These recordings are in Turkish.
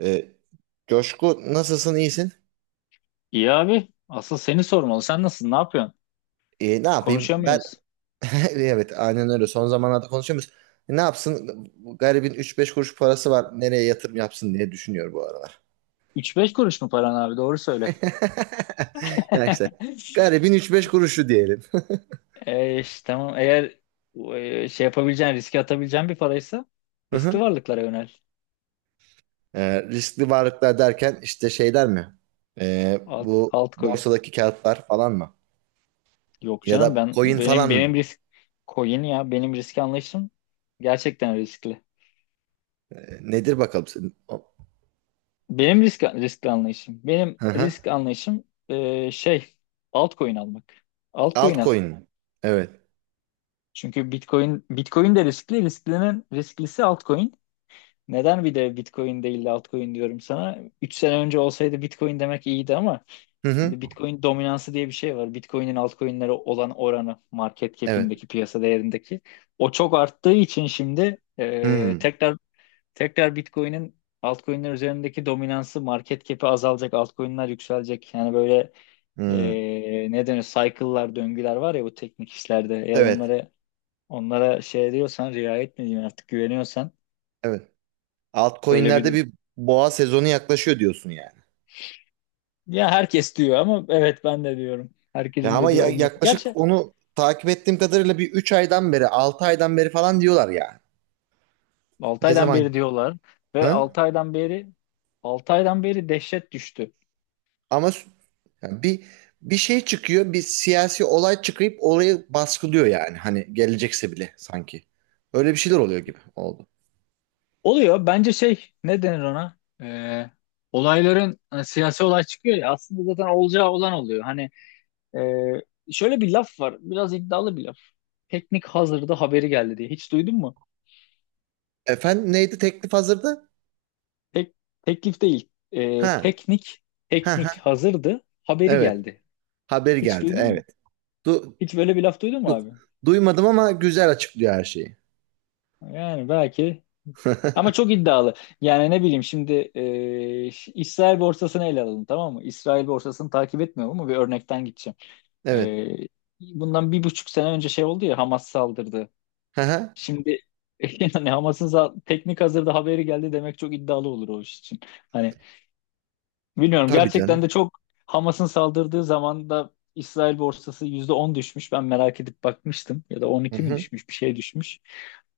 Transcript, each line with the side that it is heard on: right: Ee, Coşku, nasılsın iyisin?
left: İyi abi. Asıl seni sormalı. Sen nasılsın? Ne yapıyorsun?
right: Ne yapayım ben.
left: Konuşamıyoruz.
right: Evet, aynen öyle son zamanlarda konuşuyoruz. Ne yapsın? Bu garibin üç beş kuruş parası var, nereye yatırım yapsın diye düşünüyor bu aralar.
left: 3-5 kuruş mu paran abi? Doğru söyle.
right: Ya işte garibin üç beş kuruşu diyelim.
left: E, işte, tamam. Eğer şey yapabileceğin, riske atabileceğin bir paraysa
right: Hı
left: riskli
right: hı.
left: varlıklara yönel.
right: Riskli varlıklar derken işte şeyler mi? Ee, bu
left: Altcoin.
right: borsadaki kağıtlar falan mı?
left: Yok
right: Ya
left: canım,
right: da
left: ben
right: coin
left: benim
right: falan
left: benim
right: mı?
left: risk coin ya, benim risk anlayışım gerçekten riskli.
right: Nedir bakalım? Senin?
left: Benim riskli anlayışım. Benim
right: Hı hı.
left: risk anlayışım altcoin almak. Altcoin al.
right: Altcoin mi? Evet.
left: Çünkü Bitcoin de riskli, risklinin risklisi altcoin. Neden bir de Bitcoin değil de altcoin diyorum sana? 3 sene önce olsaydı Bitcoin demek iyiydi ama
right: Hı hı.
left: şimdi Bitcoin dominansı diye bir şey var. Bitcoin'in altcoin'lere olan oranı market
right: Evet.
left: cap'indeki, piyasa değerindeki o çok arttığı için şimdi
right: Hmm.
left: tekrar Bitcoin'in altcoin'ler üzerindeki dominansı, market cap'i azalacak, altcoin'ler yükselecek. Yani böyle
right: Hmm.
left: ne denir? Cycle'lar, döngüler var ya bu teknik işlerde. Eğer
right: Evet,
left: onlara şey diyorsan, riayet mi diyeyim artık, güveniyorsan
right: evet.
left: öyle bir
right: Altcoin'lerde
left: durum.
right: bir boğa sezonu yaklaşıyor diyorsun yani.
left: Ya herkes diyor ama evet ben de diyorum.
right: Ya
left: Herkesin
right: ama
left: dediği olması.
right: yaklaşık
left: Gerçi
right: onu takip ettiğim kadarıyla bir 3 aydan beri, 6 aydan beri falan diyorlar yani.
left: 6
right: Ne
left: aydan
right: zaman?
left: beri diyorlar ve
right: Ha?
left: 6 aydan beri 6 aydan beri dehşet düştü.
right: Ama yani bir şey çıkıyor, bir siyasi olay çıkıp orayı baskılıyor yani. Hani gelecekse bile sanki. Öyle bir şeyler oluyor gibi oldu.
left: Oluyor. Bence şey, ne denir ona? Olayların, hani siyasi olay çıkıyor ya, aslında zaten olacağı olan oluyor. Hani şöyle bir laf var. Biraz iddialı bir laf. Teknik hazırda haberi geldi diye. Hiç duydun mu?
right: Efendim, neydi? Teklif hazırdı?
left: Tek, Teklif değil. Ee,
right: Ha.
left: teknik
right: Ha
left: teknik
right: ha.
left: hazırdı. Haberi
right: Evet.
left: geldi.
right: Haberi
left: Hiç
right: geldi.
left: duydun mu?
right: Evet. Du
left: Hiç böyle bir laf duydun mu
right: yok,
left: abi?
right: duymadım ama güzel açıklıyor her şeyi.
left: Yani belki ama çok iddialı. Yani ne bileyim şimdi İsrail borsasını ele alalım, tamam mı? İsrail borsasını takip etmiyorum ama bir örnekten gideceğim.
right: Evet.
left: Ee, Bundan 1,5 sene önce şey oldu ya, Hamas saldırdı.
right: Hı hı.
left: Şimdi yani Hamas'ın teknik hazırda haberi geldi demek çok iddialı olur o iş için. Hani bilmiyorum
right: Tabii
left: gerçekten de
right: canım.
left: çok. Hamas'ın saldırdığı zaman da İsrail borsası %10 düşmüş. Ben merak edip bakmıştım. Ya da on
right: Hı
left: iki mi
right: hı.
left: düşmüş, bir şey düşmüş.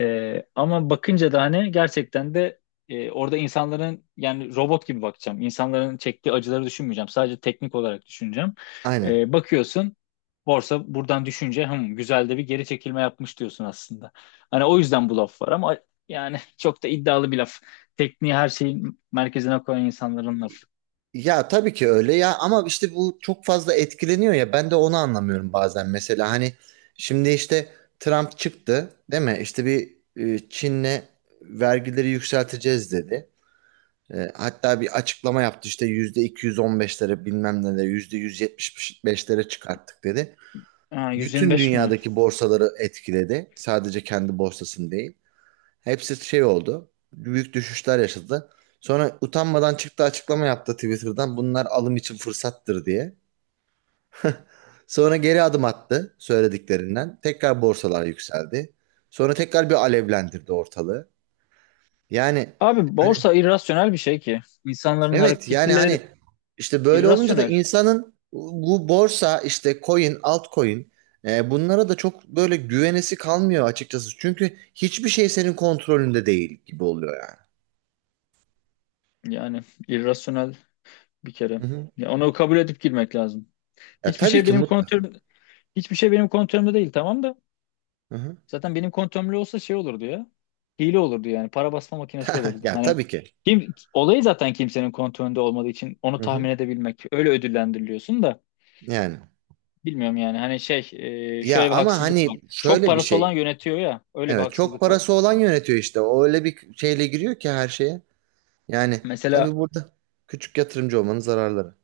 left: Ama bakınca da hani gerçekten de orada insanların, yani robot gibi bakacağım. İnsanların çektiği acıları düşünmeyeceğim. Sadece teknik olarak düşüneceğim.
right: Aynen.
left: Bakıyorsun, borsa buradan düşünce güzel de bir geri çekilme yapmış diyorsun aslında. Hani o yüzden bu laf var ama yani çok da iddialı bir laf. Tekniği her şeyin merkezine koyan insanların lafı.
right: Ya tabii ki öyle ya, ama işte bu çok fazla etkileniyor ya, ben de onu anlamıyorum bazen mesela. Hani şimdi işte Trump çıktı değil mi? İşte bir Çin'le vergileri yükselteceğiz dedi. Hatta bir açıklama yaptı işte yüzde 215'lere bilmem ne de yüzde 175'lere çıkarttık dedi.
left: Ha,
right: Bütün
left: 125 mi?
right: dünyadaki borsaları etkiledi. Sadece kendi borsasını değil. Hepsi şey oldu. Büyük düşüşler yaşadı. Sonra utanmadan çıktı açıklama yaptı Twitter'dan. Bunlar alım için fırsattır diye. Sonra geri adım attı söylediklerinden. Tekrar borsalar yükseldi. Sonra tekrar bir alevlendirdi ortalığı. Yani
left: Abi, borsa irrasyonel bir şey ki. İnsanların
right: evet yani
left: hareketleri
right: hani işte böyle olunca da
left: irrasyonel.
right: insanın bu borsa işte coin, altcoin, bunlara da çok böyle güvenesi kalmıyor açıkçası. Çünkü hiçbir şey senin kontrolünde değil gibi oluyor yani.
left: Yani irrasyonel bir kere.
right: Hı hı.
left: Ya onu kabul edip girmek lazım.
right: Ya
left: Hiçbir
right: tabii
left: şey
right: ki
left: benim
right: mutlaka.
left: kontrolüm Hiçbir şey benim kontrolümde değil, tamam da. Zaten benim kontrolümde olsa şey olurdu ya. Hile olurdu yani. Para basma makinesi olurdu.
right: Ya
left: Hani
right: tabii ki.
left: kim olayı, zaten kimsenin kontrolünde olmadığı için onu
right: Hı hı.
left: tahmin edebilmek. Öyle ödüllendiriliyorsun da
right: Yani.
left: bilmiyorum yani. Hani
right: Ya
left: şöyle bir
right: ama
left: haksızlık var.
right: hani
left: Çok
right: şöyle bir
left: parası olan
right: şey.
left: yönetiyor ya. Öyle bir
right: Evet, çok
left: haksızlık var.
right: parası olan yönetiyor işte. O öyle bir şeyle giriyor ki her şeye. Yani tabii
left: Mesela
right: burada küçük yatırımcı olmanın zararları.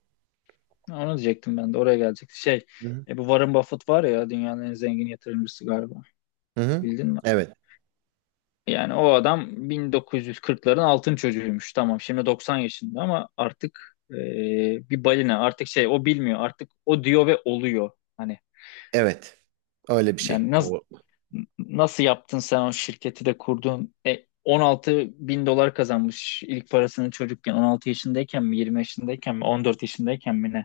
left: onu diyecektim, ben de oraya gelecekti.
right: Hı hı.
left: Bu Warren Buffett var ya, dünyanın en zengin yatırımcısı galiba.
right: Hı hı.
left: Bildin mi?
right: Evet.
left: Yani o adam 1940'ların altın çocuğuymuş. Tamam, şimdi 90 yaşında ama artık bir balina artık, şey, o bilmiyor artık, o diyor ve oluyor. Hani
right: Evet. Öyle bir şey.
left: yani nasıl nasıl yaptın sen, o şirketi de kurdun? 16 bin dolar kazanmış ilk parasını çocukken, 16 yaşındayken mi, 20 yaşındayken mi, 14 yaşındayken mi, ne?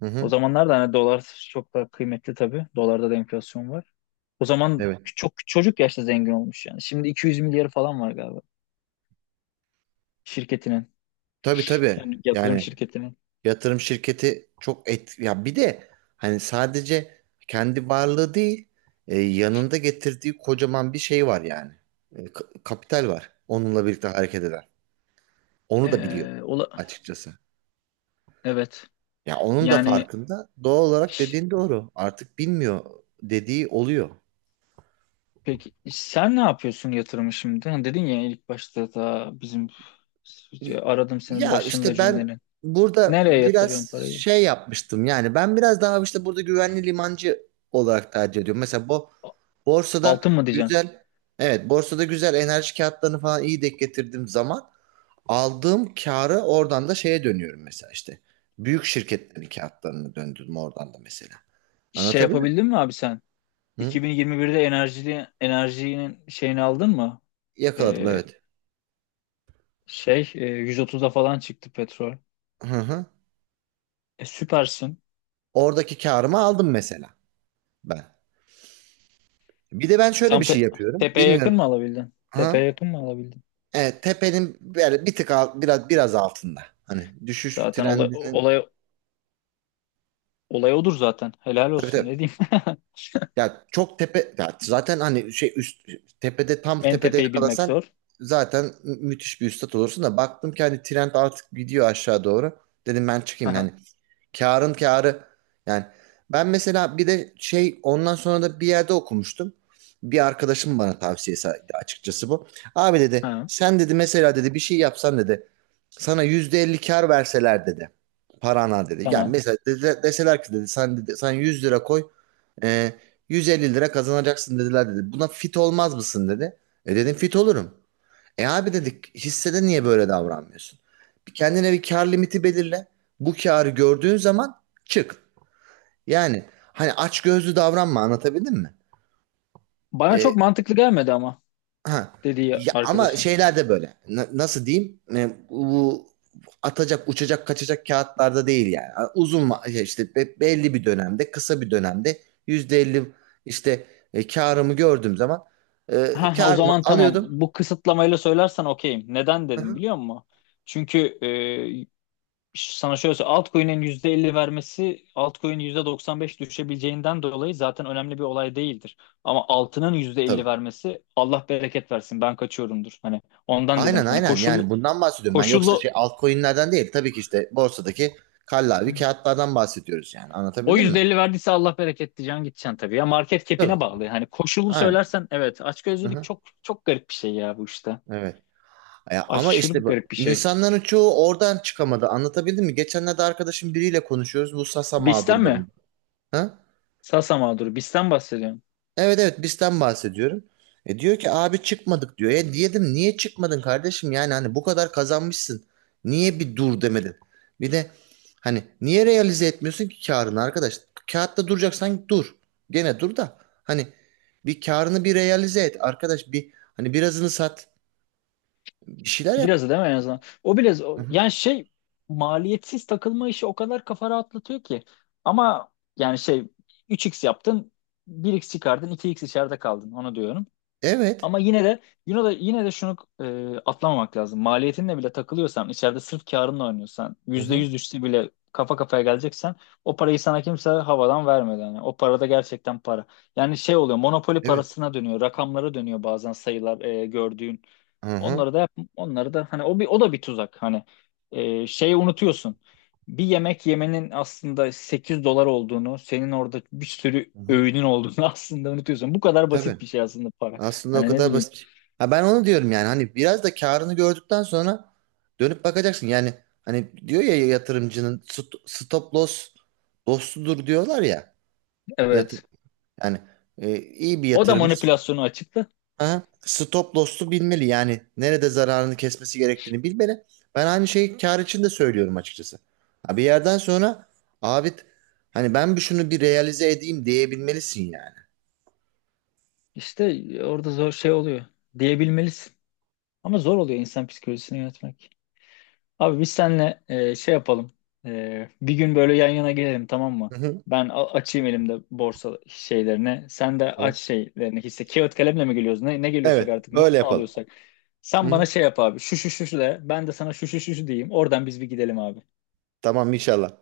right: Hı
left: O
right: hı.
left: zamanlar da hani dolar çok daha kıymetli tabii. Dolarda da enflasyon var. O zaman
right: Evet.
left: çok çocuk yaşta zengin olmuş yani. Şimdi 200 milyarı falan var galiba şirketinin.
right: Tabii tabii.
left: Yani yatırım
right: Yani
left: şirketinin.
right: yatırım şirketi çok et ya, bir de hani sadece kendi varlığı değil, yanında getirdiği kocaman bir şey var yani. Kapital var. Onunla birlikte hareket eden. Onu da biliyor
left: Ola
right: açıkçası.
left: Evet.
right: Ya onun da
left: Yani
right: farkında. Doğal olarak dediğin doğru. Artık bilmiyor dediği oluyor.
left: peki sen ne yapıyorsun yatırımı şimdi? Hani dedin ya ilk başta da bizim, aradım senin
right: Ya
left: başında
right: işte ben
left: cümlenin.
right: burada
left: Nereye yatırıyorsun
right: biraz
left: parayı?
right: şey yapmıştım. Yani ben biraz daha işte burada güvenli limancı olarak tercih ediyorum. Mesela bu borsada
left: Altın mı diyeceksin?
right: güzel, evet, borsada güzel enerji kağıtlarını falan iyi denk getirdiğim zaman aldığım karı oradan da şeye dönüyorum mesela işte. Büyük şirketlerin kağıtlarını döndürdüm oradan da mesela.
left: Şey
right: Anlatabildim mi?
left: yapabildin mi abi sen?
right: Hı?
left: 2021'de enerjinin şeyini aldın mı?
right: Yakaladım
left: Ee,
right: evet.
left: 130'a falan çıktı petrol.
right: Hı hı.
left: Süpersin.
right: Oradaki karımı aldım mesela ben. Bir de ben şöyle
left: Tam
right: bir şey yapıyorum.
left: tepeye
right: Bilmiyorum.
left: yakın mı alabildin? Tepeye
right: Hı?
left: yakın mı alabildin?
right: Evet, tepenin böyle bir tık alt, biraz biraz altında. Hani düşüş
left: Zaten olay,
right: trendinin.
left: olay, olay odur zaten. Helal
right: Tabii
left: olsun,
right: tabii.
left: ne diyeyim.
right: Ya çok tepe ya, zaten hani şey üst tepede, tam
left: En
right: tepede
left: tepeyi bilmek
right: yakalasan
left: zor.
right: zaten müthiş bir üstat olursun da baktım ki hani trend artık gidiyor aşağı doğru. Dedim ben çıkayım yani.
left: Aha,
right: Kârın kârı. Yani ben mesela, bir de şey, ondan sonra da bir yerde okumuştum. Bir arkadaşım bana tavsiyesi açıkçası bu. Abi dedi,
left: ha,
right: sen dedi, mesela dedi bir şey yapsan dedi sana %50 kâr verseler dedi. Parana dedi. Yani
left: tamam.
right: mesela dedi, deseler ki dedi, sen dedi sen 100 lira koy, e, 150 lira kazanacaksın dediler dedi. Buna fit olmaz mısın dedi. Dedim fit olurum. Abi dedik, hissede niye böyle davranmıyorsun? Bir kendine bir kar limiti belirle. Bu karı gördüğün zaman çık. Yani hani açgözlü davranma, anlatabildim mi?
left: Bana
right: E,
left: çok mantıklı gelmedi ama
right: ha.
left: dediği
right: Ya, ama
left: arkadaşın.
right: şeyler de böyle. Nasıl diyeyim? Bu atacak, uçacak, kaçacak kağıtlarda değil yani. Uzun şey işte belli bir dönemde, kısa bir dönemde %50 işte, karımı gördüğüm zaman
left: Ha, o
right: karımı
left: zaman tamam.
right: alıyordum.
left: Bu kısıtlamayla söylersen okeyim. Neden
right: Hı
left: dedim
right: hı.
left: biliyor musun? Çünkü sana şöyle söyleyeyim. Altcoin'in %50 vermesi, altcoin'in %95 düşebileceğinden dolayı zaten önemli bir olay değildir. Ama altının %50
right: Tabii.
left: vermesi, Allah bereket versin, ben kaçıyorumdur. Hani ondan dedim.
right: Aynen
left: Hani
right: aynen
left: koşul
right: yani bundan bahsediyorum ben, yoksa şey
left: koşullu
right: altcoin'lerden değil tabii ki, işte borsadaki kallavi kağıtlardan bahsediyoruz yani
left: o
right: anlatabildim mi?
left: %50 verdiyse, Allah bereket diyeceksin, gideceksin tabii. Ya market cap'ine
right: Tabii.
left: bağlı. Hani koşulunu
right: Aynen.
left: söylersen, evet, açgözlülük
right: Hı-hı.
left: çok çok garip bir şey ya bu işte.
right: Evet. Ya ama
left: Aşırı
right: işte bu,
left: garip bir şey.
right: insanların çoğu oradan çıkamadı anlatabildim mi? Geçenlerde arkadaşım biriyle konuşuyoruz bu Sasa
left: Bisten mi?
right: mağdurlarında.
left: Sasa mağduru. Bisten bahsediyorum.
right: Evet evet bizden bahsediyorum. Diyor ki abi çıkmadık diyor. Diyedim niye çıkmadın kardeşim, yani hani bu kadar kazanmışsın. Niye bir dur demedin? Bir de hani niye realize etmiyorsun ki karını arkadaş? Kağıtta duracaksan dur. Gene dur da hani bir karını bir realize et arkadaş, bir hani birazını sat bir şeyler yap.
left: Birazı değil mi en azından? O biraz
right: Hı hı.
left: yani şey, maliyetsiz takılma işi o kadar kafa rahatlatıyor ki. Ama yani şey, üç x yaptın, bir x çıkardın, iki x içeride kaldın, onu diyorum.
right: Evet.
left: Ama yine de şunu atlamamak lazım. Maliyetinle bile takılıyorsan içeride, sırf karınla oynuyorsan,
right: Hı hı.
left: %100 düşse bile kafa kafaya geleceksen, o parayı sana kimse havadan vermedi. Yani o parada gerçekten para. Yani şey oluyor, monopoli
right: Evet.
left: parasına dönüyor, rakamlara dönüyor bazen sayılar, gördüğün.
right: Hı hı.
left: Onları da yap, onları da, hani o bir, o da bir tuzak. Hani şeyi unutuyorsun. Bir yemek yemenin aslında 8 dolar olduğunu, senin orada bir sürü
right: Hı hı.
left: öğünün olduğunu aslında unutuyorsun. Bu kadar
right: Tabii.
left: basit bir şey aslında para.
right: Aslında o
left: Hani ne
right: kadar
left: bileyim.
right: basit bir şey. Ha, ben onu diyorum yani, hani biraz da karını gördükten sonra dönüp bakacaksın. Yani hani diyor ya, yatırımcının stop loss dostudur diyorlar ya. Yatır
left: Evet.
right: yani iyi bir
left: O da
right: yatırımcı,
left: manipülasyonu açıklı.
right: aha, stop loss'u bilmeli. Yani nerede zararını kesmesi gerektiğini bilmeli. Ben aynı şeyi kar için de söylüyorum açıkçası. Ha, bir yerden sonra abi hani ben bir şunu bir realize edeyim diyebilmelisin yani.
left: İşte orada zor şey oluyor, diyebilmelisin. Ama zor oluyor insan psikolojisini yönetmek. Abi, biz seninle şey yapalım. Bir gün böyle yan yana gelelim, tamam
right: Hı
left: mı?
right: hı.
left: Ben açayım elimde borsa şeylerini. Sen de aç
right: Tamam.
left: şeylerini. Hisse, kağıt kalemle mi geliyoruz? Ne, ne geliyorsak
right: Evet,
left: artık. Not
right: öyle
left: mu
right: yapalım.
left: alıyorsak.
right: Hı
left: Sen
right: hı.
left: bana şey yap abi. Şu şu şu şu de. Ben de sana şu şu şu şu diyeyim. Oradan biz bir gidelim abi.
right: Tamam inşallah.